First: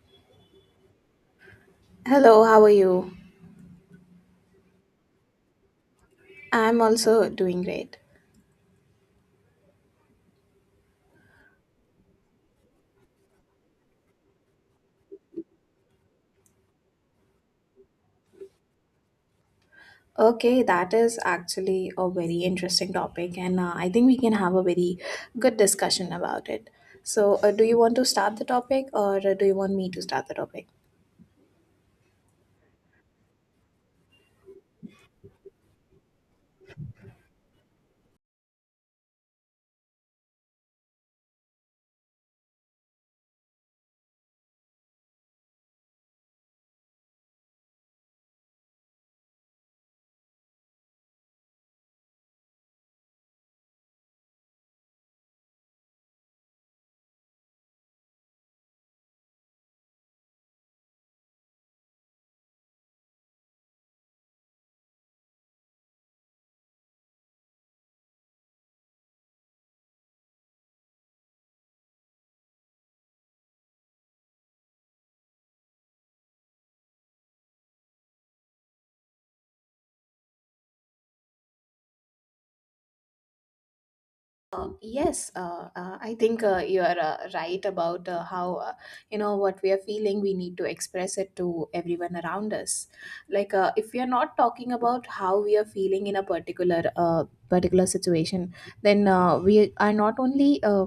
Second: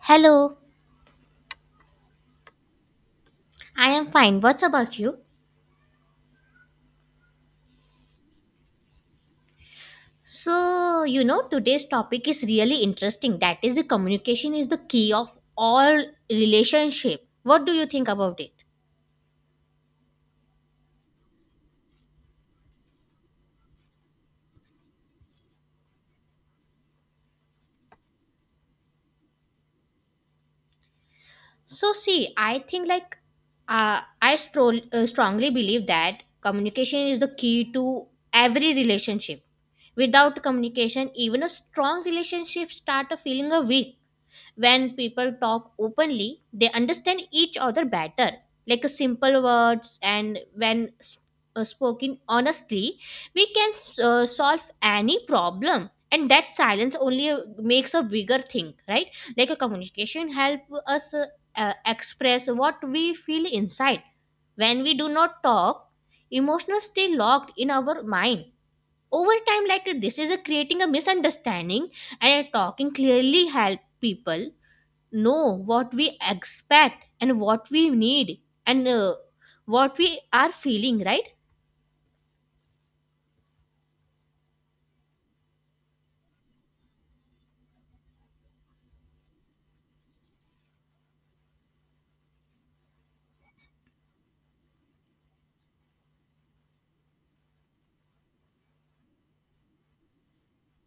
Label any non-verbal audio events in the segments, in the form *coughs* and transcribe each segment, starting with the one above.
Hello, Hello, how are you? I am fine. What's about you? I'm also doing great. So, today's topic is really interesting. That is, the communication is the key of all relationship. What do you think about it? Okay, that is actually a very interesting topic, and I think we can have a very good discussion about it. So, do you want to start the topic, or do you want me to start the topic? So, see, I think like I strongly believe that communication is the key to every relationship. Without communication, even a strong relationship start a feeling a weak when people talk openly they understand each other better, like simple words, and when spoken honestly we can solve any problem, and that silence only makes a bigger thing, right? Like a communication help us express what we feel inside. When we do not talk, emotions stay locked in our mind over time, like this is a creating a misunderstanding, and talking clearly help people know what we expect and what we need and what we are feeling, right? Yes, I think you are right about how you know what we are feeling. We need to express it to everyone around us. Like, if we are not talking about how we are feeling in a particular particular situation, then we are not only uh,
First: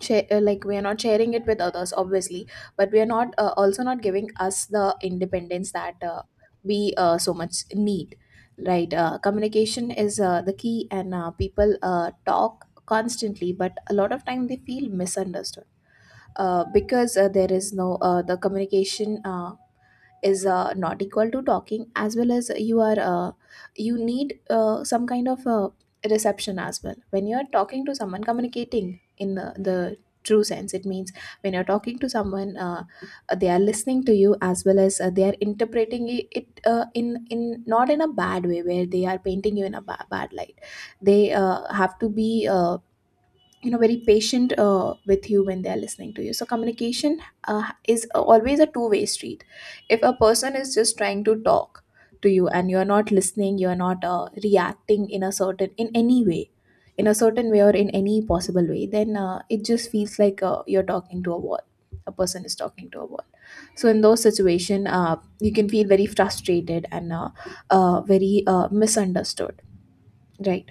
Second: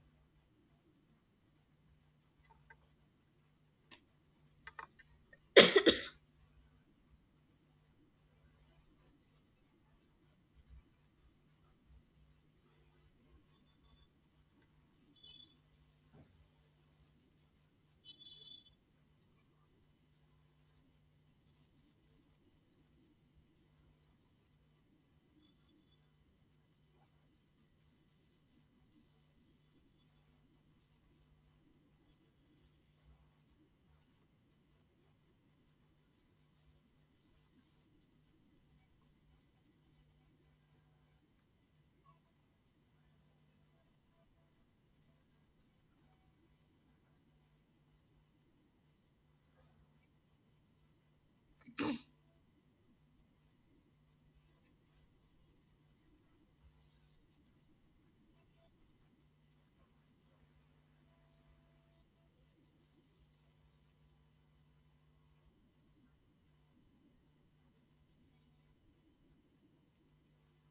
share, uh, like we are not sharing it with others obviously, but we are not also not giving us the independence that we so much need, right. Communication is the key, and people talk constantly, but a lot of time they feel misunderstood, because there is no the communication is not equal to talking. As well as you are you need some kind of reception as well when you are talking to someone, communicating in the true sense. It means when you're talking to someone, they are listening to you, as well as they are interpreting it, in not in a bad way where they are painting you in a bad light. They have to be, you know, very patient with you when they are listening to you. So communication is always a two-way street. If a person is just trying to talk to you and you're not listening, you're not reacting in any way, in a certain way or in any possible way, then it just feels like you're talking to a wall, a person is talking to a wall. So in those situation, you can feel very frustrated and very misunderstood, right.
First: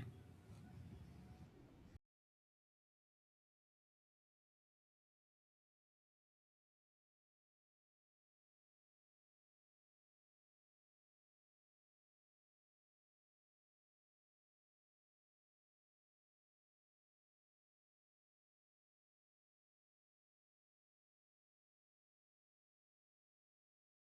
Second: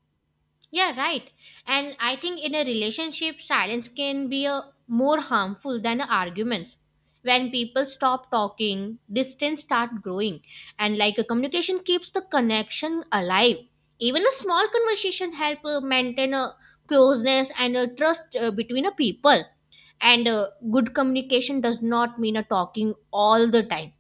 Yeah, right. And I think in a relationship, silence can be a more harmful than arguments. When people stop talking, distance start growing, and like a communication keeps the connection alive. Even a small conversation help maintain a closeness and a trust between a people. And good communication does not mean a talking all the time.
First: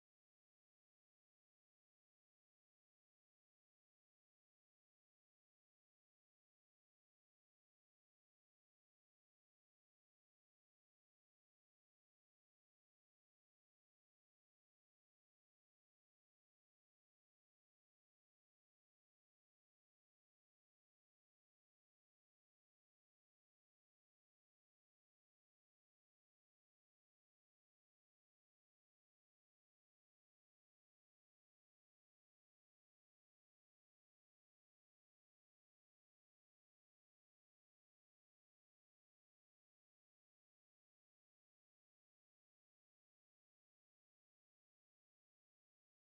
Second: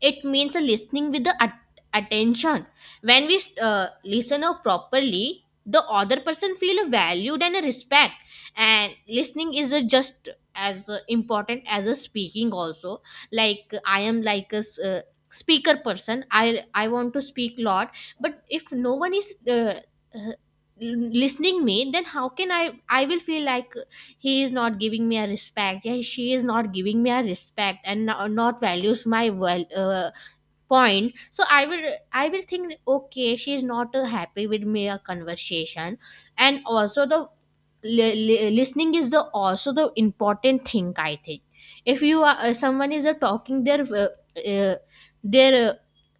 It means a listening with the attention. When we listen out properly, the other person feel valued and a respect. And listening is a just as important as a speaking also. Like I am like a speaker person, I want to speak lot. But if no one is uh, listening me, then how can I will feel like he is not giving me a respect, yeah, she is not giving me a respect and not values my well point. So I will think, okay, she is not happy with me a conversation. And also the listening is the also the important thing, I think. If you are someone is talking uh, their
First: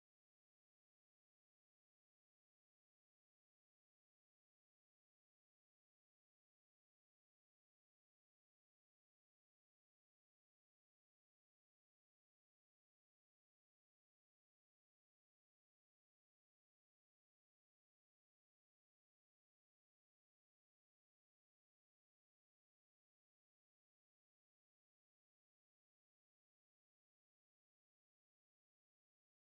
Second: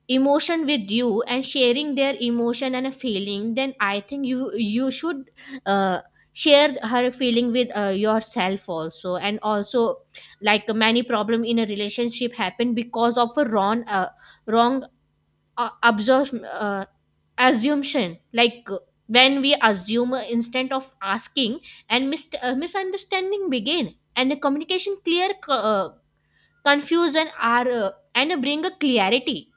emotion with you and sharing their emotion and a feeling, then I think you should uh, share her feeling with yourself also. And also like many problem in a relationship happen because of a wrong uh, absorb, uh, assumption. Like when we assume instead of asking, and misunderstanding begin, and the communication clear confusion are and bring a clarity.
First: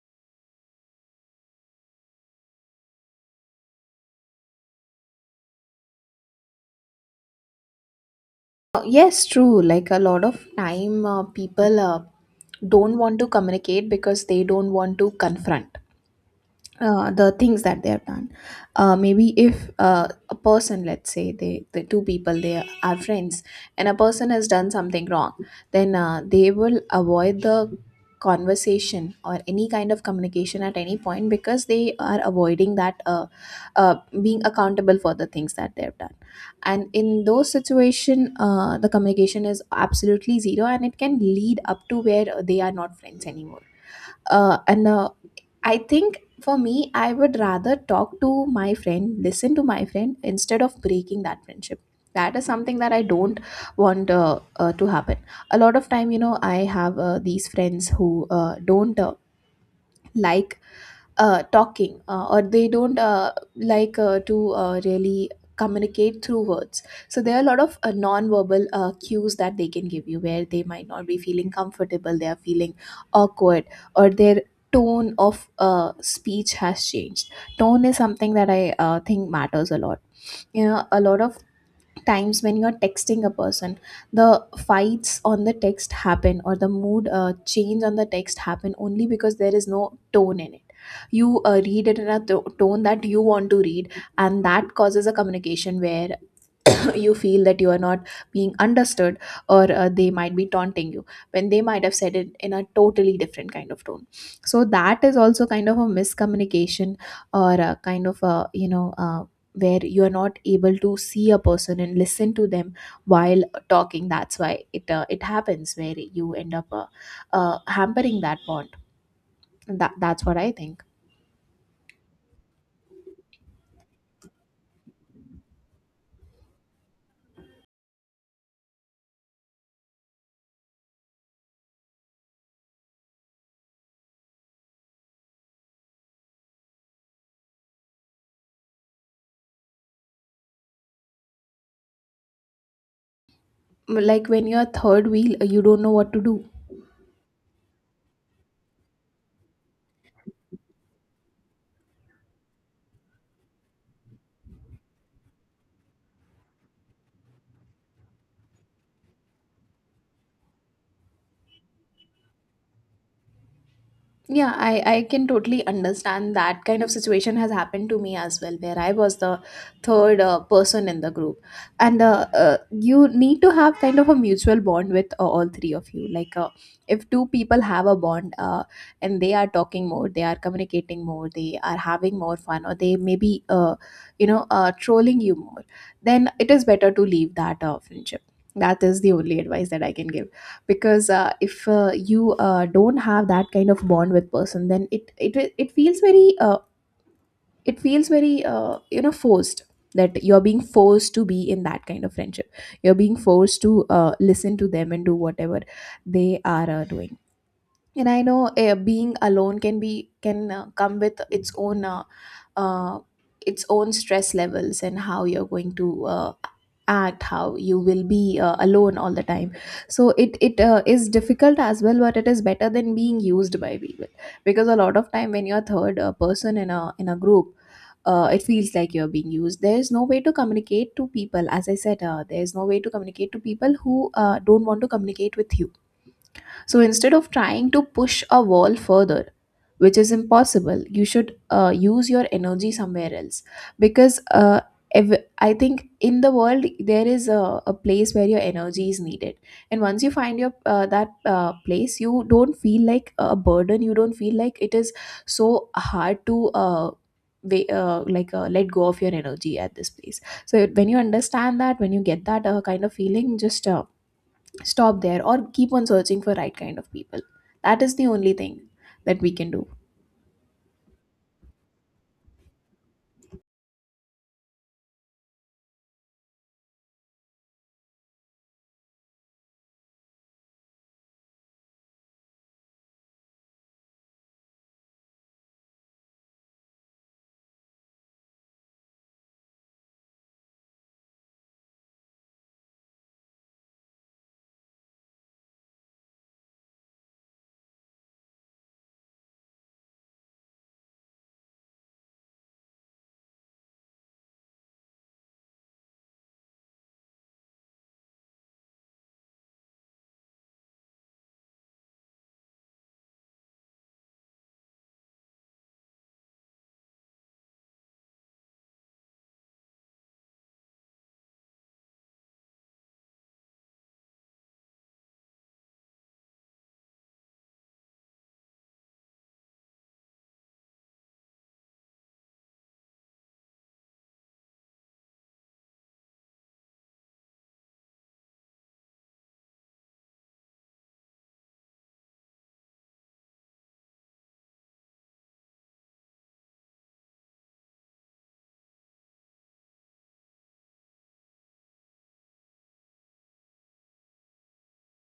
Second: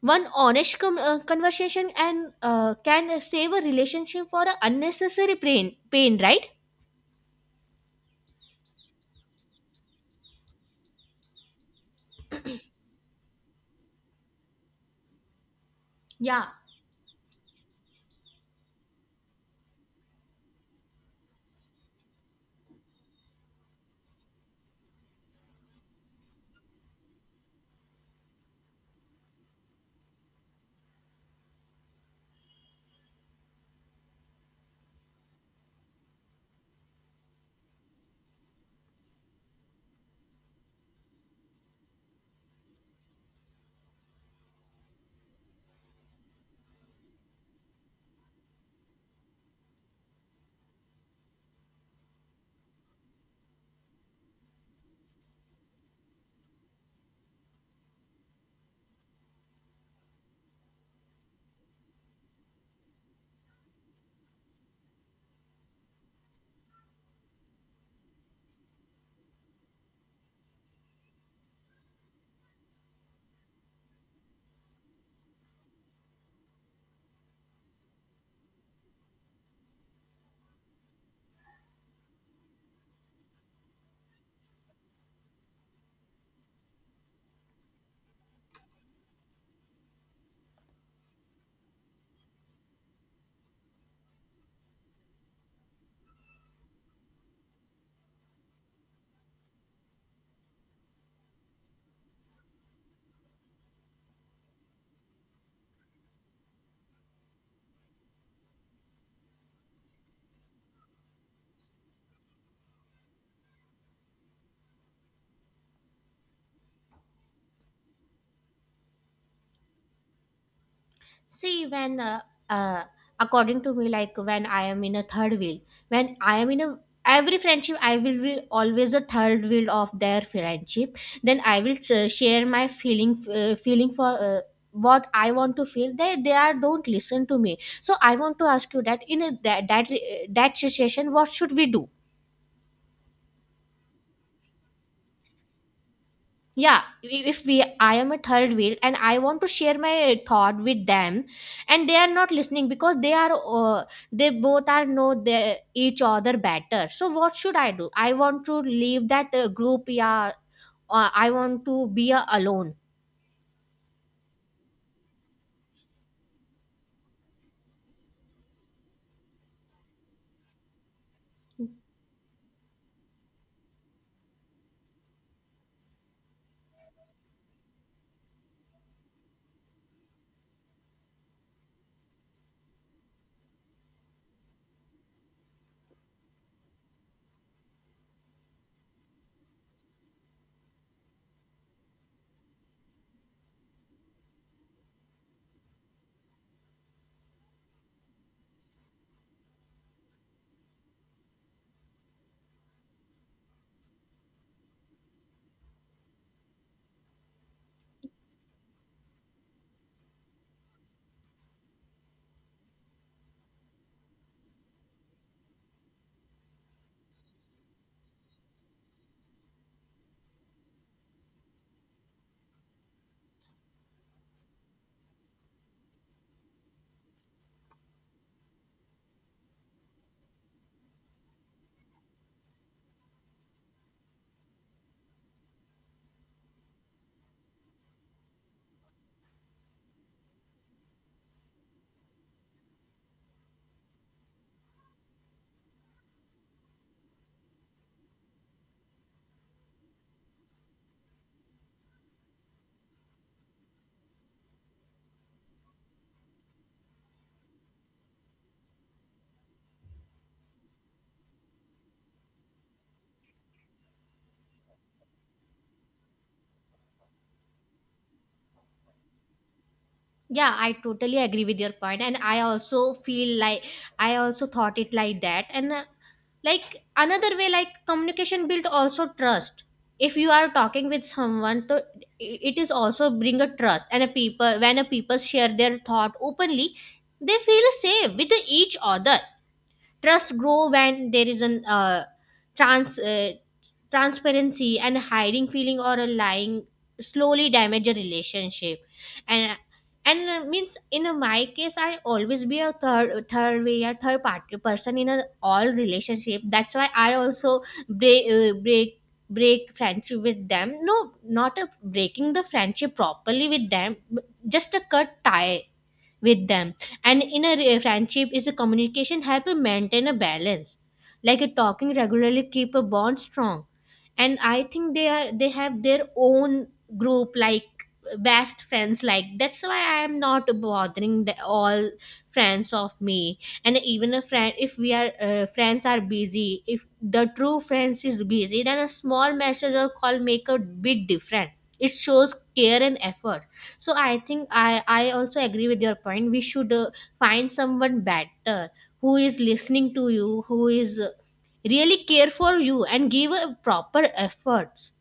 One honest conversation and can save a relationship for a unnecessary pain, right? Yes, true. Like a lot of time, people don't want to communicate because they don't want to confront Yeah. The things that they have done. Maybe if a person, let's say, the two people, they are friends, and a person has done something wrong, then they will avoid the conversation or any kind of communication at any point because they are avoiding that, uh, being accountable for the things that they have done. And in those situation, the communication is absolutely zero, and it can lead up to where they are not friends anymore. And I think for me, I would rather talk to my friend, listen to my friend, instead of breaking that friendship. That is something that I don't want, to happen. A lot of time, you know, I have these friends who don't like talking, or they don't like to really communicate through words. So there are a lot of non-verbal cues that they can give you where they might not be feeling comfortable, they are feeling awkward, or their tone of speech has changed. Tone is something that I think matters a lot. You know, a lot of times when you're texting a person, the fights on the text happen, or the mood change on the text happen only because there is no tone in it. You read it in a tone that you want to read, and that causes a communication where *coughs* *clears throat* you feel that you are not being understood, or they might be taunting you when they might have said it in a totally different kind of tone. So that is also kind of a miscommunication, or a kind of a, you know, where you are not able to see a person and listen to them while talking. That's why it it happens where you end up hampering that bond. That that's what I think. See, when uh, according to me, like when I am in a third wheel, when I am in a every friendship, I will be always a third wheel of their friendship. Then I will share my feeling, feeling for. What I want to feel, they are don't listen to me, so I want to ask you that, in that situation, what should we do? Like when you're third wheel you don't know what to do. Yeah, I- if we I am a third wheel and I want to share my thought with them, and they are not listening because uh, they both are know the each other better, so what should I do? I want to leave that group. Yeah, I want to be alone. Yeah, I can totally understand that kind of situation has happened to me as well, where I was the third person in the group. And you need to have kind of a mutual bond with all three of you. Like, if two people have a bond and they are talking more, they are communicating more, they are having more fun, or they may be, you know, trolling you more, then it is better to leave that friendship. That is the only advice that I can give, because if you don't have that kind of bond with person, then it feels very it feels very, you know, forced, that you're being forced to be in that kind of friendship, you're being forced to listen to them and do whatever they are doing. And I know being alone can be, can come with its own, uh, its own stress levels, and how you're going to act, how you will be alone all the time. So it is difficult as well, but it is better than being used by people, because a lot of time when you're third person in a group, it feels like you're being used. There is no way to communicate to people. As I said, there is no way to communicate to people who don't want to communicate with you. So instead of trying to push a wall further, which is impossible, you should use your energy somewhere else. Because I think in the world, there is a place where your energy is needed. And once you find your that place, you don't feel like a burden. You don't feel like it is so hard to. Like, let go of your energy at this place. So when you understand that, when you get that kind of feeling, just stop there, or keep on searching for right kind of people. That is the only thing that we can do. Yeah, I totally agree with your point and I also feel like, I also thought it like that. And like another way, like communication build also trust. If you are talking with someone to it is also bring a trust. And a people, when a people share their thought openly, they feel safe with each other. Trust grow when there is an trans uh, transparency, and hiding feeling or a lying slowly damage a relationship. And and means in my case, I always be a third third way a third party person in a all relationship, that's why I also break uh, break break friendship with them. No, not a breaking the friendship properly with them, but just a cut tie with them. And in a friendship, is a communication help you maintain a balance. Like a talking regularly keep a bond strong. And I think they have their own group, like best friends, like that's why I am not bothering the all friends of me. And even a friend, if we are friends are busy, if the true friends is busy, then a small message or call make a big difference. It shows care and effort. So I think, I also agree with your point. We should find someone better, who is listening to you, who is really care for you and give a proper efforts.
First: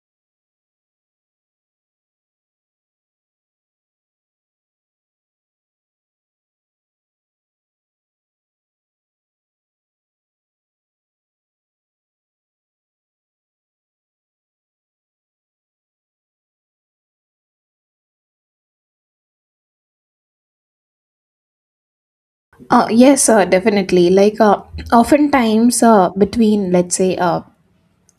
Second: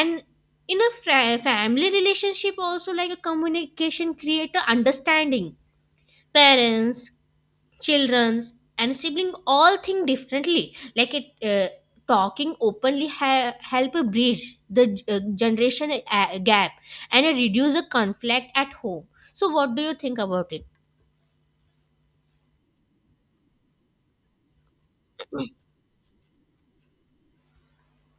And in a family relationship also, like a communication create a understanding. Parents, children's and sibling all think differently. Like it uh, talking openly help bridge the generation gap and reduce the conflict at home. So what do you think about it? Yes, definitely, like, oftentimes, between, let's say,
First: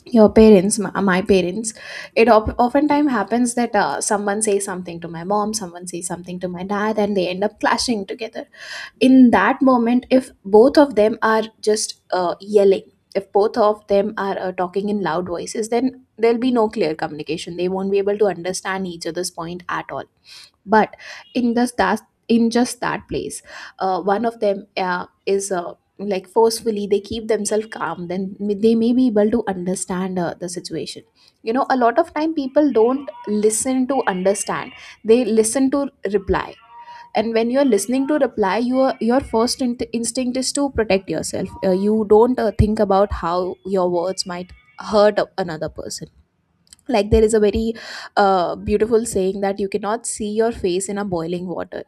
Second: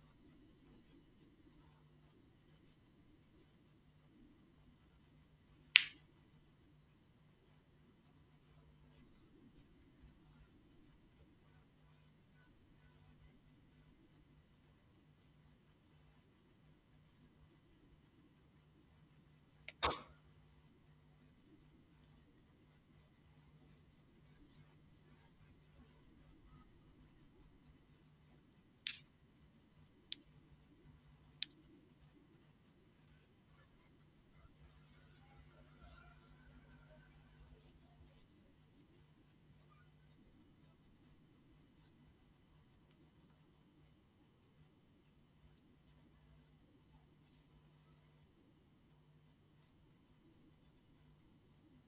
your parents, my parents, it oftentimes happens that someone says something to my mom, someone says something to my dad, and they end up clashing together. In that moment, if both of them are just yelling, if both of them are talking in loud voices, then there'll be no clear communication, they won't be able to understand each other's point at all. But in this that in just that place, one of them is like, forcefully they keep themselves calm, then they may be able to understand the situation. You know, a lot of time people don't listen to understand, they listen to reply. And when you're listening to reply, your first instinct is to protect yourself. You don't think about how your words might hurt another person. Like there is a very beautiful saying that you cannot see your face in a boiling water.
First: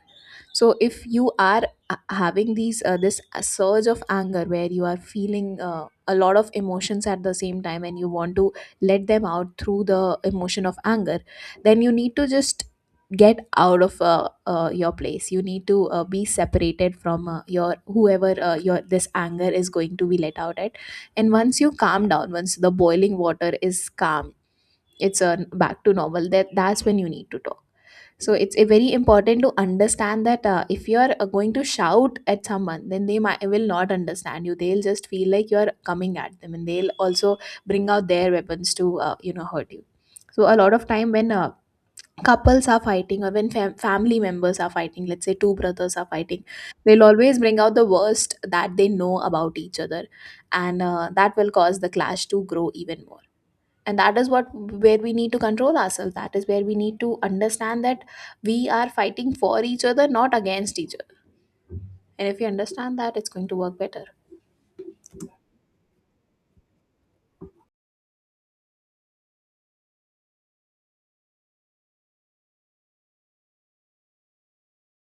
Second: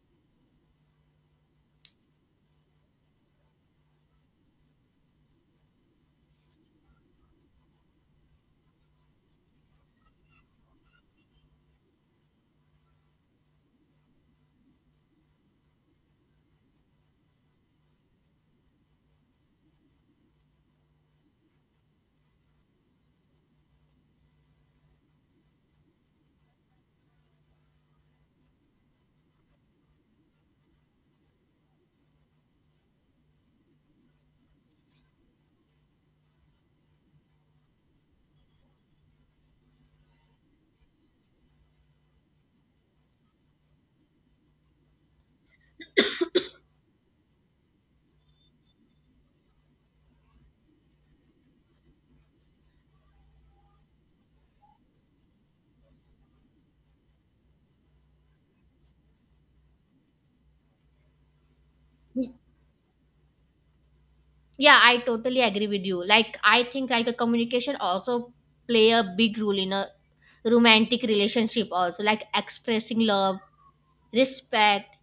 So if you are having these this surge of anger where you are feeling a lot of emotions at the same time, and you want to let them out through the emotion of anger, then you need to just get out of your place. You need to be separated from your, whoever your this anger is going to be let out at. And once you calm down, once the boiling water is calm, it's back to normal. That that's when you need to talk. So it's very important to understand that, if you're going to shout at someone, then they will not understand you. They'll just feel like you're coming at them, and they'll also bring out their weapons to, you know, hurt you. So a lot of time when couples are fighting, or when family members are fighting, let's say two brothers are fighting, they'll always bring out the worst that they know about each other, and that will cause the clash to grow even more. And that is what, where we need to control ourselves, that is where we need to understand that we are fighting for each other, not against each other. And if you understand that, it's going to work better. Yeah, I totally agree with you. Like I think like a communication also play a big role in a romantic relationship also, like expressing love, respect,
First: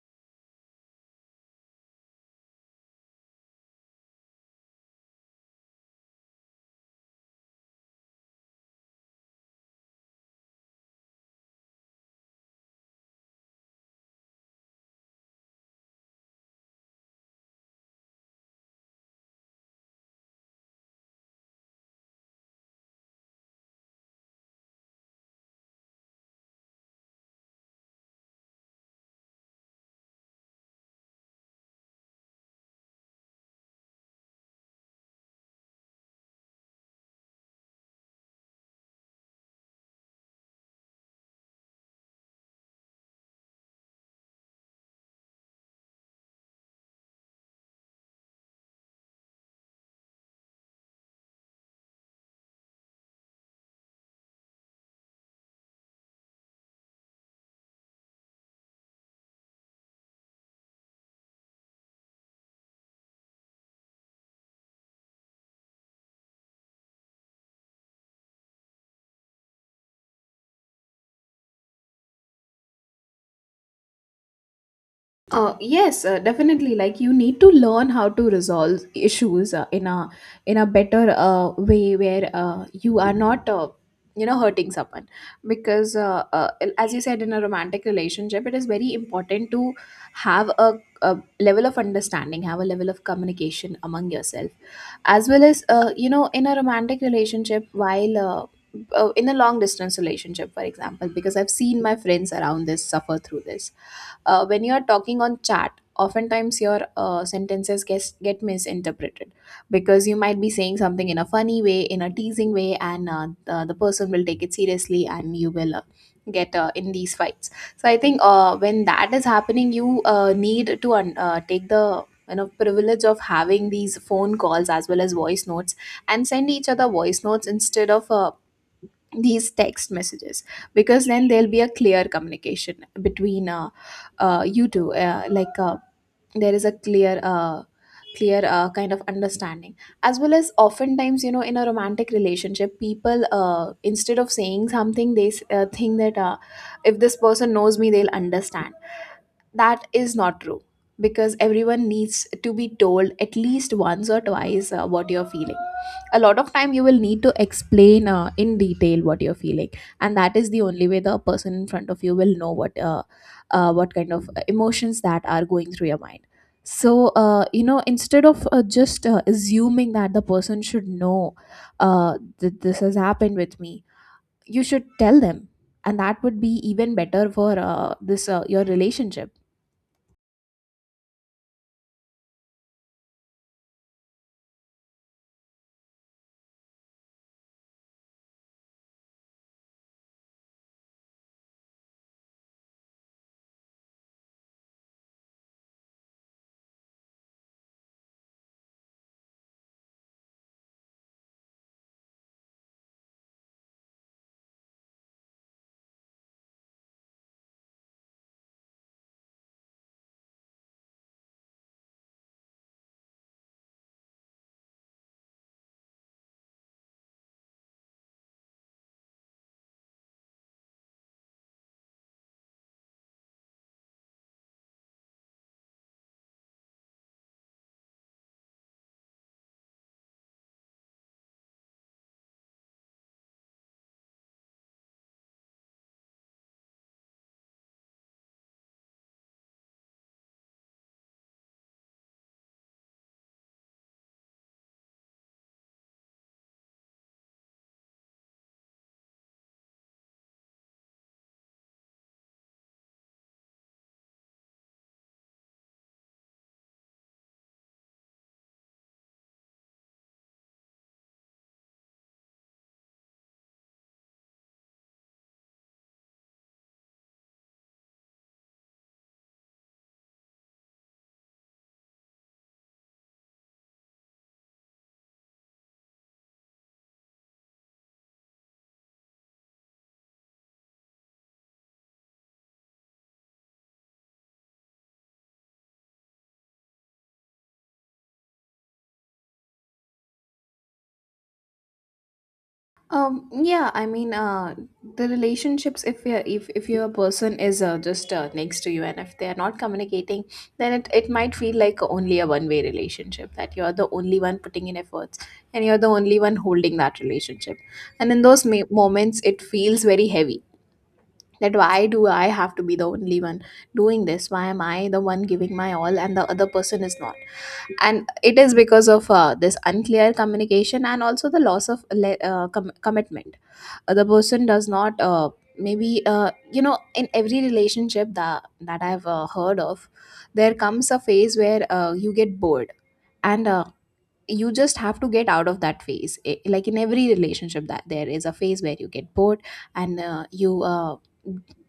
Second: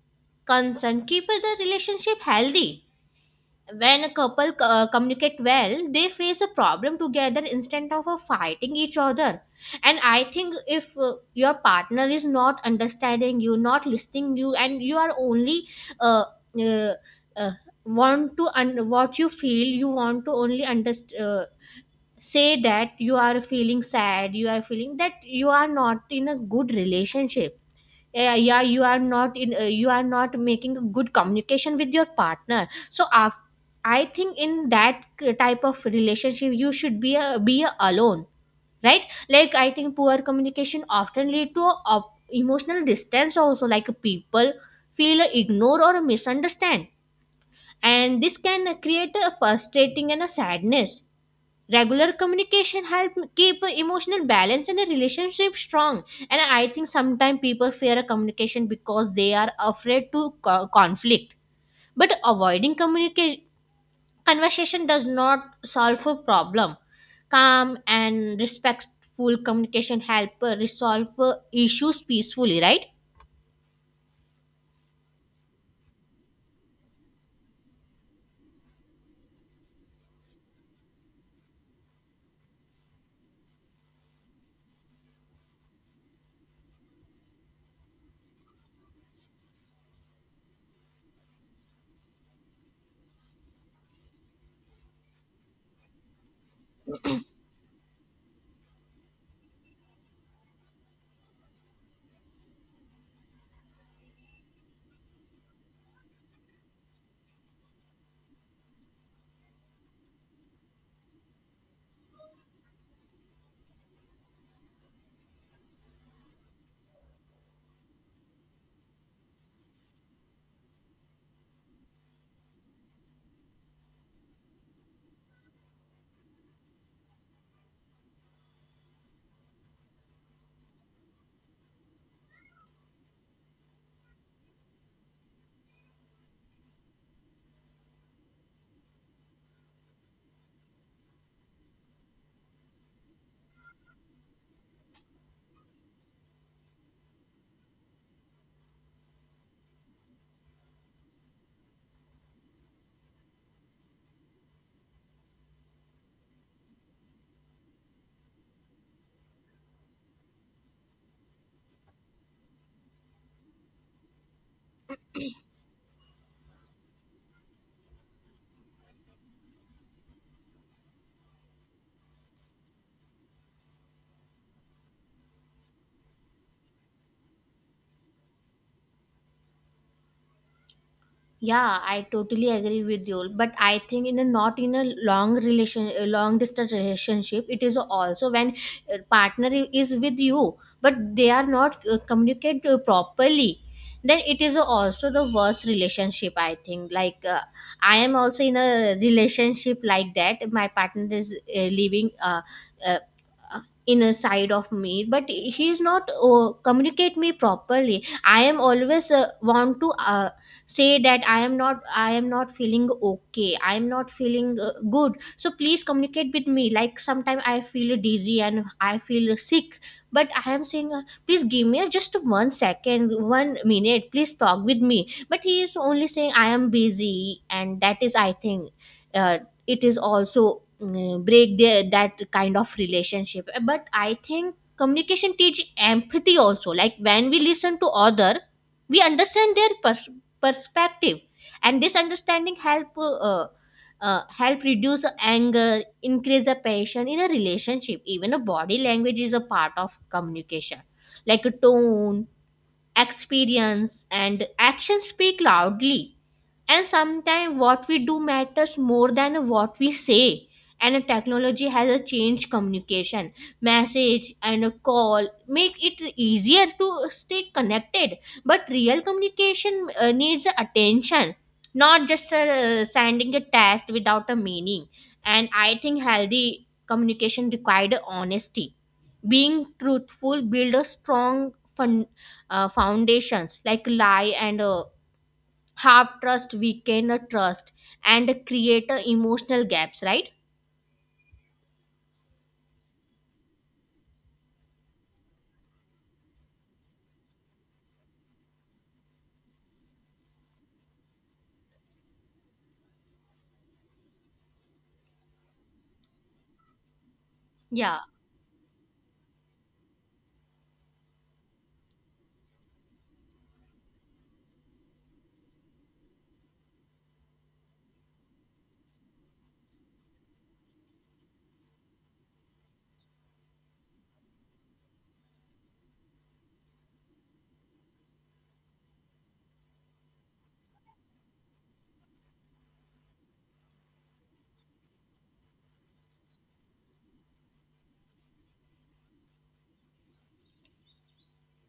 concern, keep the relationship healthy. When a couple communicate well, they face a problem together instead of fighting each other. And I think if your partner is not understanding you, not listening you, and you are only uh, uh, uh, what you feel, you want to only understand, say that you are feeling sad, you are feeling that you are not in a good relationship. Yeah, yeah, you are not making a good communication with your partner. So, I think in that type of relationship you should be a alone, right? Like I think poor communication often lead to a, emotional distance also. Like people feel ignored or misunderstand, and this can create a frustrating and a sadness. Regular communication help keep emotional balance and a relationship strong. And I think sometimes people fear a communication because they are afraid to conflict. But avoiding communication conversation does not solve a problem. Calm and respectful communication help resolve issues peacefully, right? Yes, definitely. Like you need to learn how to resolve issues in a better way where you are not you know hurting someone because as you said in a romantic relationship, it is very important to have a level of understanding, have a level of communication among yourself, as well as you know in a romantic relationship while. In a long distance relationship, for example, because I've seen my friends around this suffer through this, when you are talking on chat, oftentimes your sentences get misinterpreted because you might be saying something in a funny way, in a teasing way, and the person will take it seriously and you will get in these fights. So I think when that is happening, you need to take the you know privilege of having these phone calls as well as voice notes, and send each other voice notes instead of these text messages, because then there'll be a clear communication between you two, there is a clear kind of understanding. As well as oftentimes you know in a romantic relationship people instead of saying something they think that if this person knows me, they'll understand. That is not true, because everyone needs to be told at least once or twice what you're feeling. A lot of time you will need to explain in detail what you're feeling, and that is the only way the person in front of you will know what what kind of emotions that are going through your mind. So you know instead of just assuming that the person should know that this has happened with me, you should tell them, and that would be even better for this your relationship. Yeah, I totally agree with you. But I think in a, not in a long relation, a long distance relationship, it is also when partner is with you, but they are not communicate properly, then it is also the worst relationship, I think. Like I am also in a relationship like that. My partner is living uh, uh, in a side of me, but he is not communicate me properly. I am always want to say that I am not feeling okay, I am not feeling good, so please communicate with me. Like sometimes I feel dizzy and I feel sick, but I am saying, please give me just one second, one minute, please talk with me, but he is only saying, I am busy. And that is, I think uh, it is also, break their that kind of relationship. But I think communication teach empathy also, like when we listen to other we understand their perspective, and this understanding help reduce anger, increase a passion in a relationship. Even a body language is a part of communication, like a tone, experience and action speak loudly, and sometimes what we do matters more than what we say. And a technology has a changed communication, message and a call make it easier to stay connected, but real communication needs attention, not just sending a text without a meaning. And I think healthy communication required honesty. Being truthful build a strong foundations. Like lie and half trust, we cannot trust and create a emotional gaps, right? Yeah, I mean, the relationships, if you're, if your person is just next to you and if they are not communicating, then it might feel like only a one way relationship, that you're the only one putting in efforts and you're the only one holding that relationship. Yeah. And in those moments, it feels very heavy, that why do I have to be the only one doing this? Why am I the one giving my all and the other person is not? And it is because of this unclear communication and also the loss of commitment. The person does not maybe you know in every relationship that I've heard of, there comes a phase where you get bored, and you just have to get out of that phase. I like in every relationship that there is a phase where you get bored, and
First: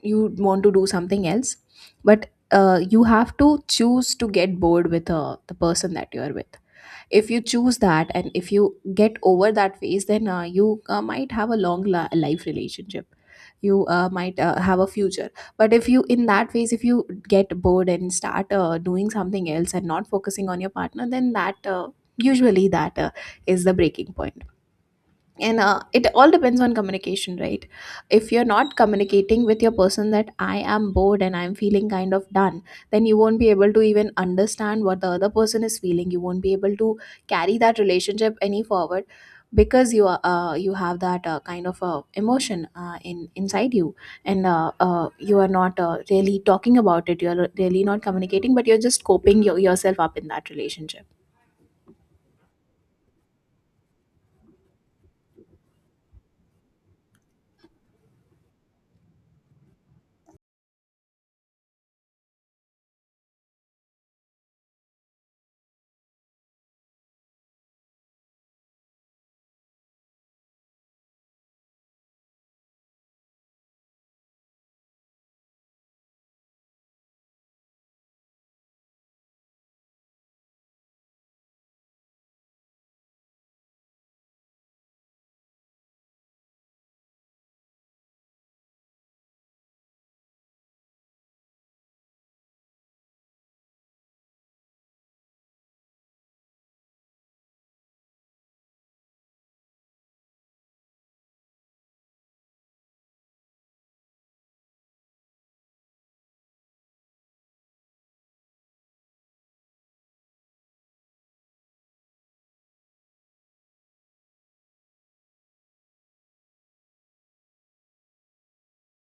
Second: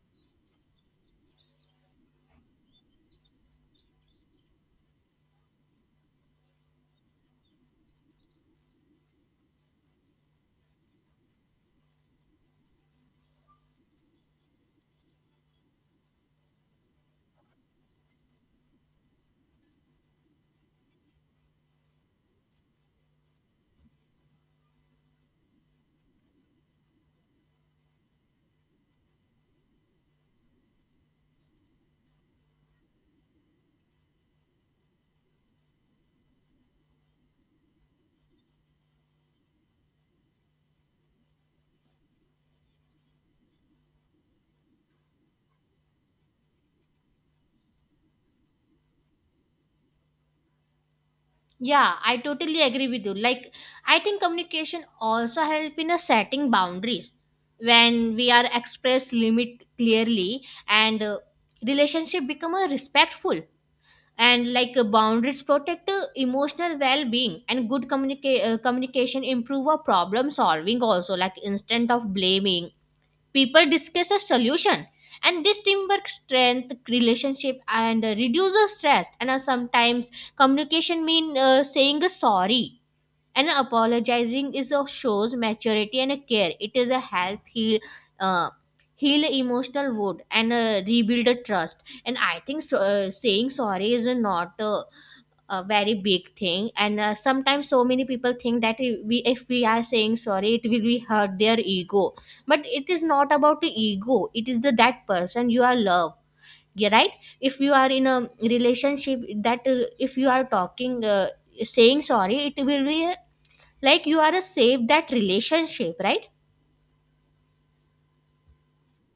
you want to do something else, but you have to choose to get bored with the person that you are with. If you choose that and if you get over that phase, then you might have a long life relationship, you might have a future. But if you in that phase, if you get bored and start doing something else and not focusing on your partner, then that usually that is the breaking point. And it all depends on communication, right? If you're not communicating with your person that I am bored and I'm feeling kind of done, then you won't be able to even understand what the other person is feeling. You won't be able to carry that relationship any forward, because you are you have that kind of emotion in inside you, and you are not really talking about it. You're really not communicating, but you're just coping yourself up in that relationship. Yeah, I totally agree with you. Like I think communication also help in a setting boundaries. When we are express limit clearly, and relationship become a respectful. And like boundaries protect emotional well-being, and good communication improve a problem solving also. Like instead of blaming, people discuss a solution, and this teamwork strength relationship and reduces stress. And sometimes communication mean saying sorry. And apologizing is a shows maturity and a care, it is a help heal uh, heal emotional wound and rebuild a trust. And I think so, saying sorry is not a very big thing. And sometimes so many people think that, I- we if we are saying sorry, it will be hurt their ego. But it is not about the ego, it is the that person you are love, yeah, right. If you are in a relationship that if you are talking, saying sorry, it will be like you are a save that relationship, right?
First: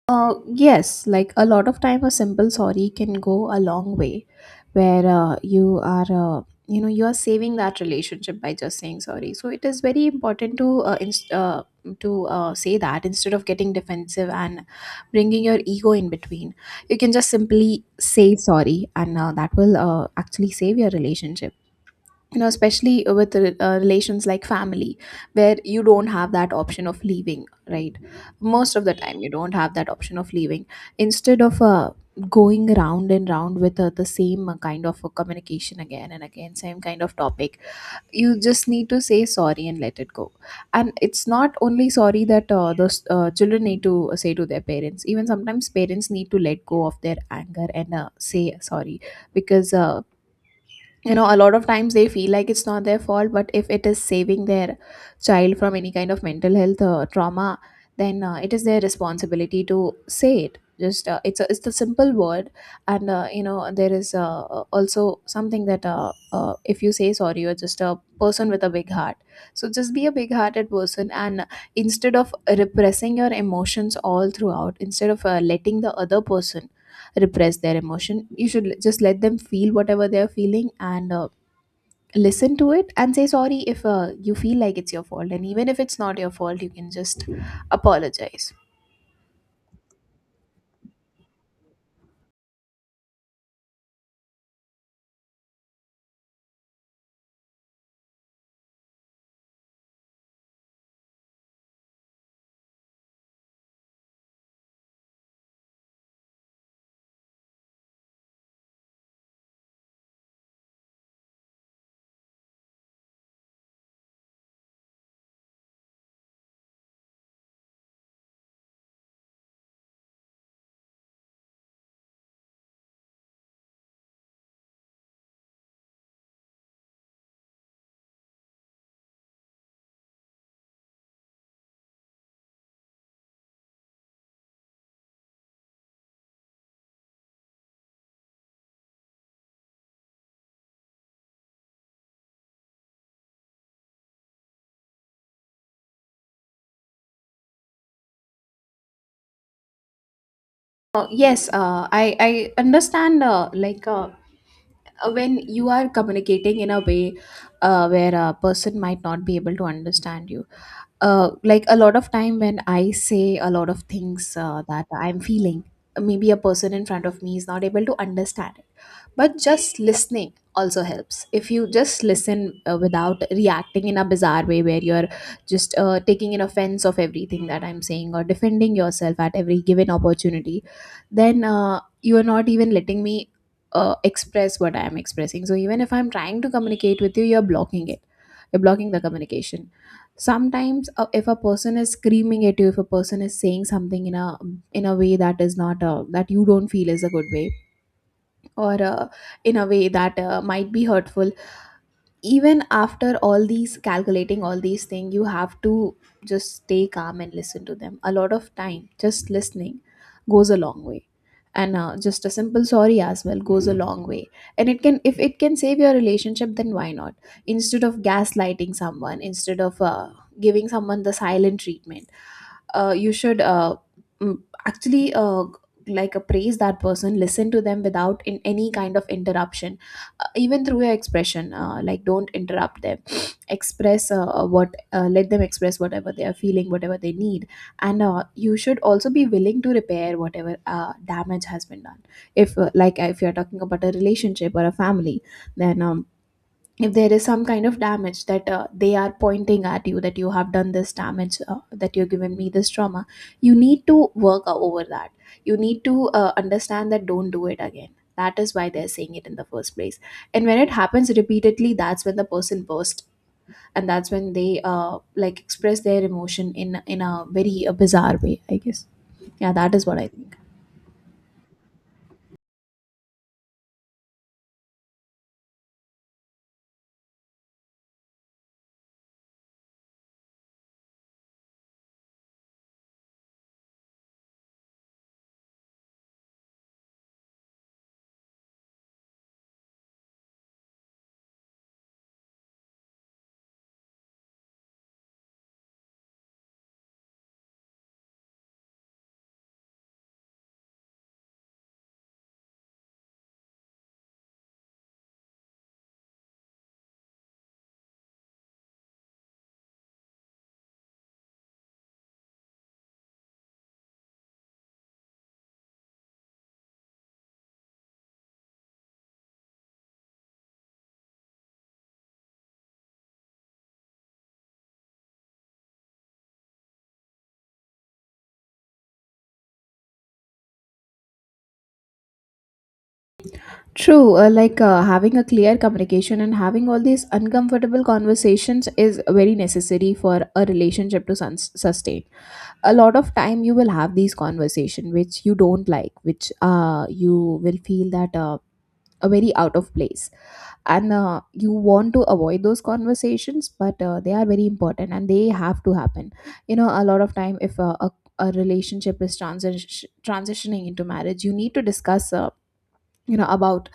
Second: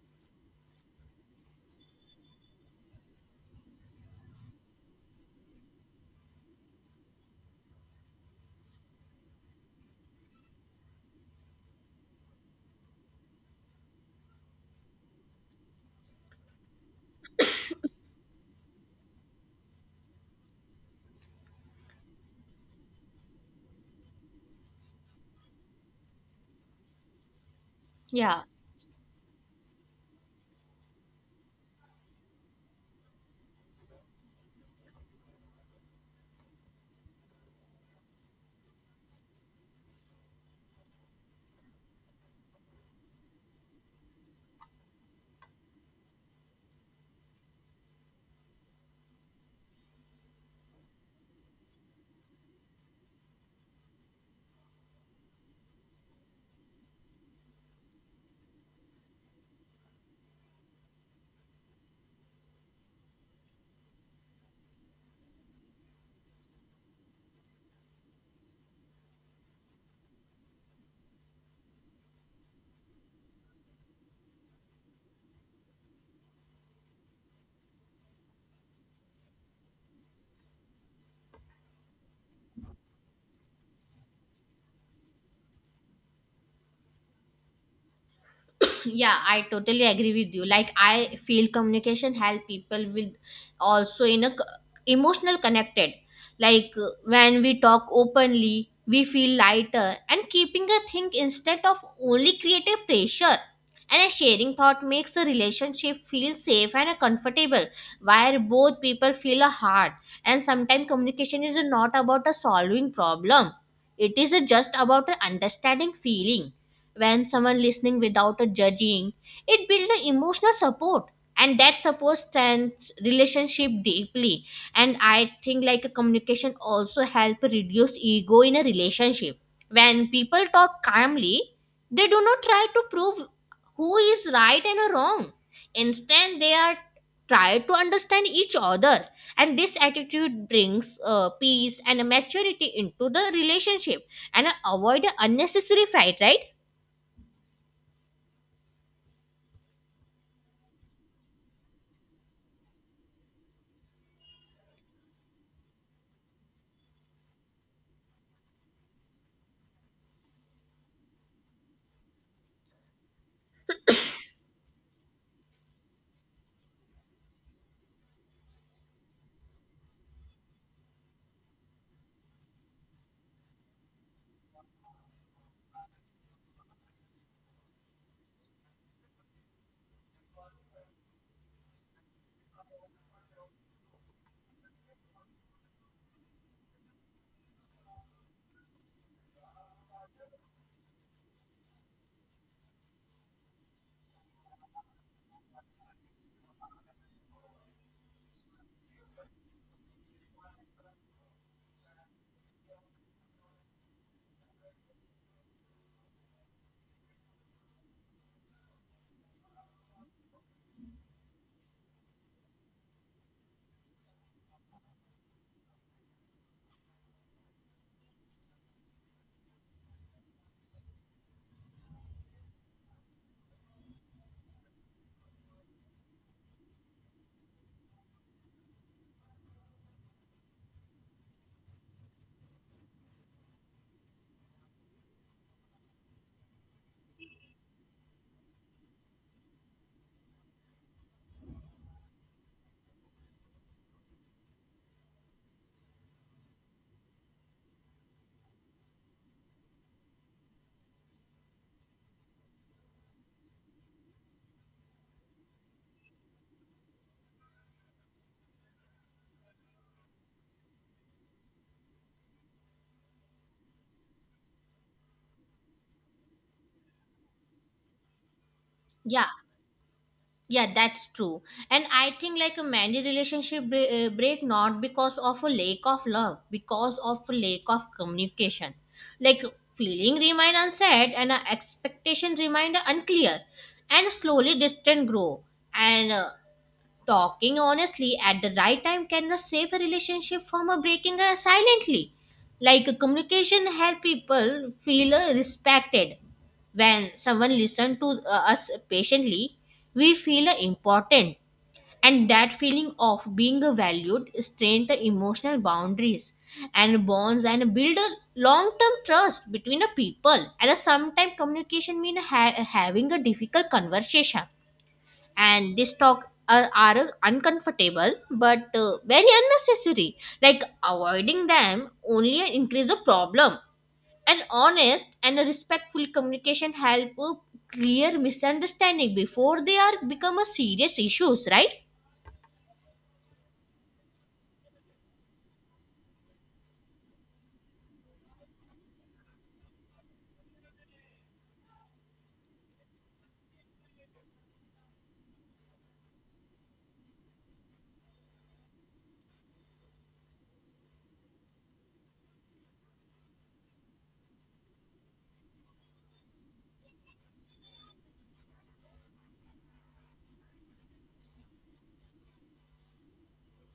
Yes, like a lot of time, a simple sorry can go a long way, where you know, you are saving that relationship by just saying sorry. So it is very important to say that instead of getting defensive and bringing your ego in between. You can just simply say sorry, and that will actually save your relationship, you know, especially with relations like family, where you don't have that option of leaving, right? Yeah. Most of the time you don't have that option of leaving. Instead of going round and round with the same kind of communication again and again, same kind of topic, you just need to say sorry and let it go. And it's not only sorry that the children need to say to their parents. Even sometimes parents need to let go of their anger and say sorry, because you know a lot of times they feel like it's not their fault, but if it is saving their child from any kind of mental health trauma, then it is their responsibility to say it. Just it's it's the simple word. And you know there is also something that if you say sorry, you're just a person with a big heart. So just be a big hearted person, and instead of repressing your emotions all throughout, instead of letting the other person repress their emotion. You should just let them feel whatever they're feeling, and listen to it and say sorry if you feel like it's your fault. And even if it's not your fault, you can just apologize. Yeah, I totally agree with you. Like I feel communication help people with also in a emotional connected. Like when we talk openly we feel lighter, and keeping a thing instead of only creative pressure, and a sharing thought makes a relationship feel safe and comfortable, where both people feel a heart. And sometimes communication is not about a solving problem, it is just about understanding feeling. When someone listening without a judging, it builds a emotional support, and that support strengthens relationship deeply. And I think like a communication also help reduce ego in a relationship. When people talk calmly, they do not try to prove who is right and wrong, instead they are try to understand each other, and this attitude brings peace and maturity into the relationship and avoid unnecessary fight, right? Yes, I understand when you are communicating in a way where a person might not be able to understand you, like a lot of time when I say a lot of things that I'm feeling, maybe a person in front of me is not able to understand it. But just listening also helps. If you just listen without reacting in a bizarre way, where you're just taking an offense of everything that I'm saying, or defending yourself at every given opportunity, then you are not even letting me express what I am expressing. So even if I'm trying to communicate with you, you're blocking it. You're blocking the communication. Sometimes if a person is screaming at you, if a person is saying something in a way that is not that you don't feel is a good way, or in a way that might be hurtful, even after all these, calculating all these things, you have to just stay calm and listen to them. A lot of time just listening goes a long way. And just a simple sorry as well goes a long way. And it can, if it can save your relationship, then why not? Instead of gaslighting someone, instead of giving someone the silent treatment, you should mm, actually like appraise that person, listen to them without in any kind of interruption. Even through your expression, like don't interrupt them. *sniffs* express what let them express whatever they are feeling, whatever they need. And you should also be willing to repair whatever damage has been done. If like if you're talking about a relationship or a family, then if there is some kind of damage that they are pointing at you, that you have done this damage, that you've given me this trauma, you need to work over that. You need to understand that don't do it again. That is why they're saying it in the first place. And when it happens repeatedly, that's when the person bursts. And that's when they like express their emotion in a very bizarre way, I guess. Yeah. Yeah, that is what I think. Yeah, that's true. And I think like many relationship break, not because of a lack of love, because of a lack of communication. Like feeling remain unsaid, and expectation remain unclear, and slowly distance grow. And talking honestly at the right time can save a relationship from a breaking silently. Like communication help people feel respected. When someone listens to us patiently, we feel important. And that feeling of being valued strengthens emotional boundaries and bonds and build a long-term trust between the people. And sometimes communication means having a difficult conversation, and this talk are uncomfortable but very unnecessary, like avoiding them only increase the problem. An honest and a respectful communication help clear misunderstanding before they are become a serious issues, right? True, having a clear communication and having all these uncomfortable conversations is very necessary for a relationship to sustain. A lot of time you will have these conversations which you don't like, which you will feel that are very out of place, and you want to avoid those conversations, but they are very important and they have to happen. You know, a lot of time if a a relationship is transitioning into marriage, you need to discuss you know about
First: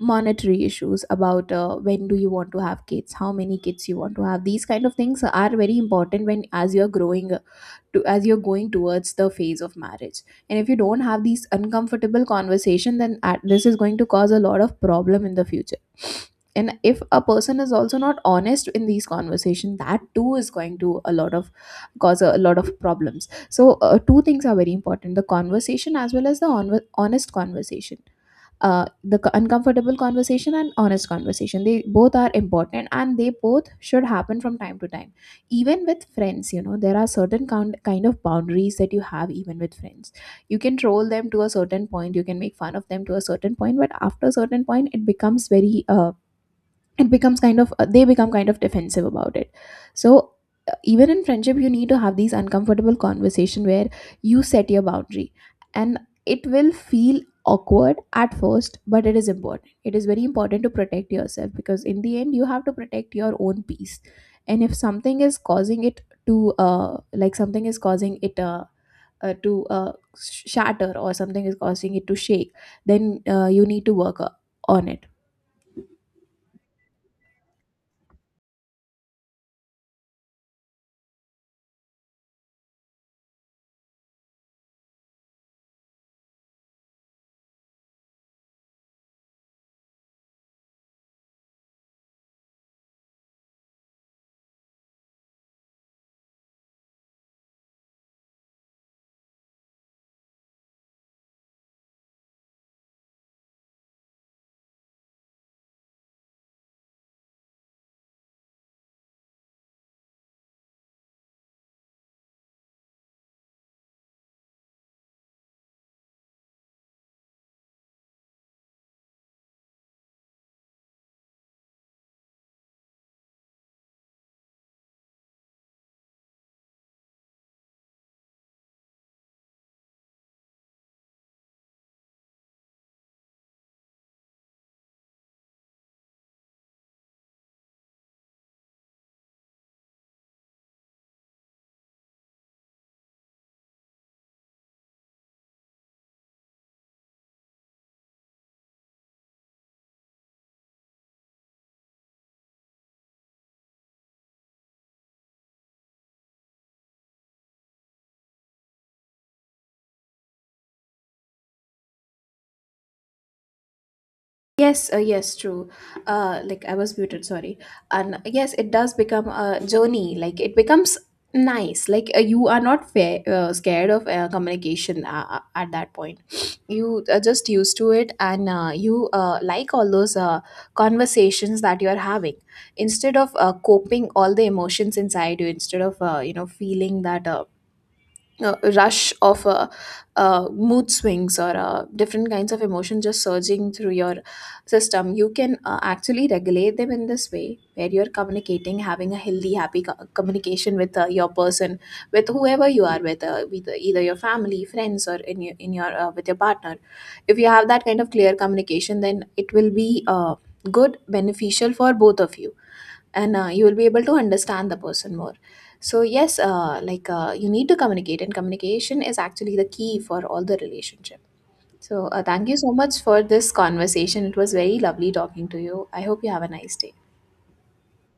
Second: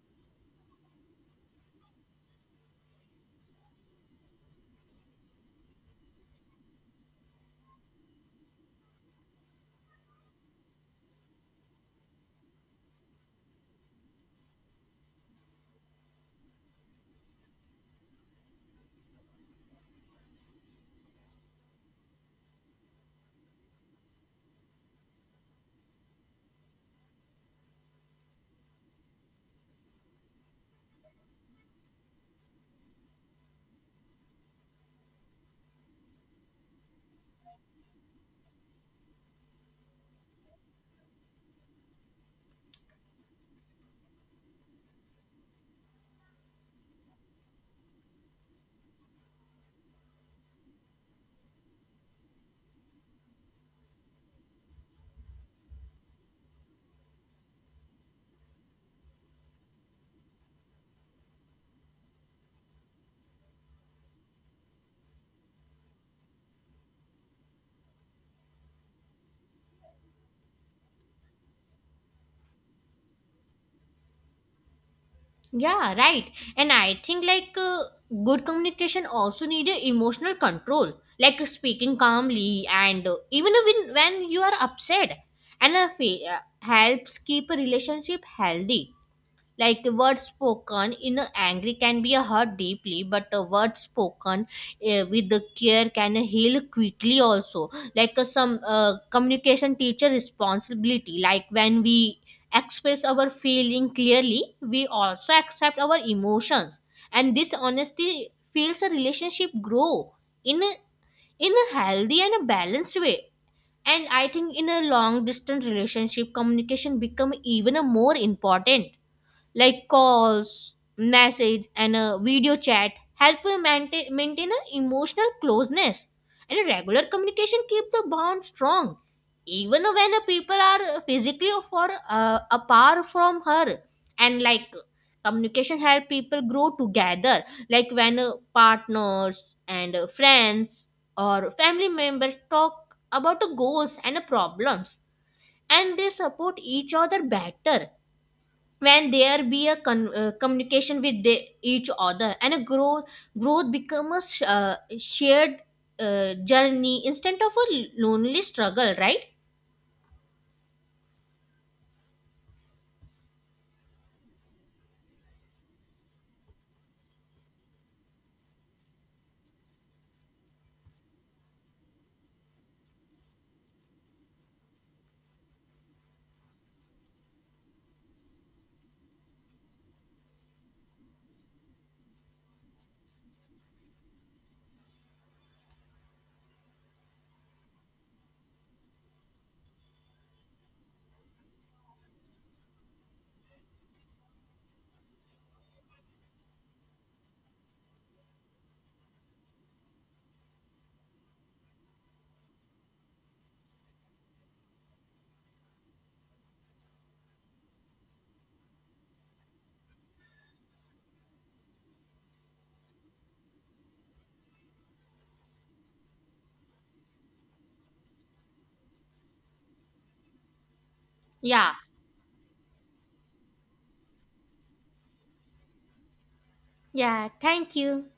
monetary issues, about when do you want to have kids, how many kids you want to have. These kind of things are very important when as you're growing to as you're going towards the phase of marriage. And if you don't have these uncomfortable conversation, then this is going to cause a lot of problem in the future. And if a person is also not honest in these conversation, that too is going to a lot of cause a lot of problems. So two things are very important: the conversation as well as the honest conversation. The uncomfortable conversation and honest conversation, they both are important and they both should happen from time to time. Even with friends, you know, there are certain kind of boundaries that you have even with friends. You can troll them to a certain point, you can make fun of them to a certain point, but after a certain point it becomes very it becomes kind of they become kind of defensive about it. So even in friendship you need to have these uncomfortable conversation where you set your boundary, and it will feel awkward at first, but it is important, it is very important to protect yourself, because in the end you have to protect your own peace. And if something is causing it to like something is causing it to shatter, or something is causing it to shake, then you need to work on it. Yeah, right. And I think like good communication also need a emotional control, like speaking calmly and even when you are upset and a helps keep a relationship healthy. Like a word spoken in a angry can be hurt deeply, but a word spoken with the care can heal quickly. Also, like some communication teacher responsibility, like when we express our feeling clearly we also accept our emotions, and this honesty feels a relationship grow in a, in a healthy and a balanced way. And I think in a long distance relationship communication become even a more important, like calls, message, and a video chat help you maintain an emotional closeness. And regular communication keep the bond strong, even when a people are physically far apart from her. And like communication help people grow together, like when partners and friends or family members talk about the goals and the problems, and they support each other better. When there be a communication with each other and a growth becomes a shared journey instead of a lonely struggle, right? Yes, yes, true. Like I was muted, sorry. And yes, it does become a journey. Like it becomes nice. Like you are not scared of communication at that point. *sniffs* You are just used to it, and you like all those conversations that you are having. Instead of coping all the emotions inside you, instead of you know feeling that. Rush of mood swings, or different kinds of emotion just surging through your system, you can actually regulate them in this way, where you're communicating, having a healthy happy communication with your person, with whoever you are with either your family, friends, or in in your with your partner. If you have that kind of clear communication, then it will be good, beneficial for both of you, and you will be able to understand the person more. So yes, you need to communicate, and communication is actually the key for all the relationship. Yeah. So thank you so much for this conversation. It was very lovely talking to you. I hope you have a nice day. Yeah, thank you.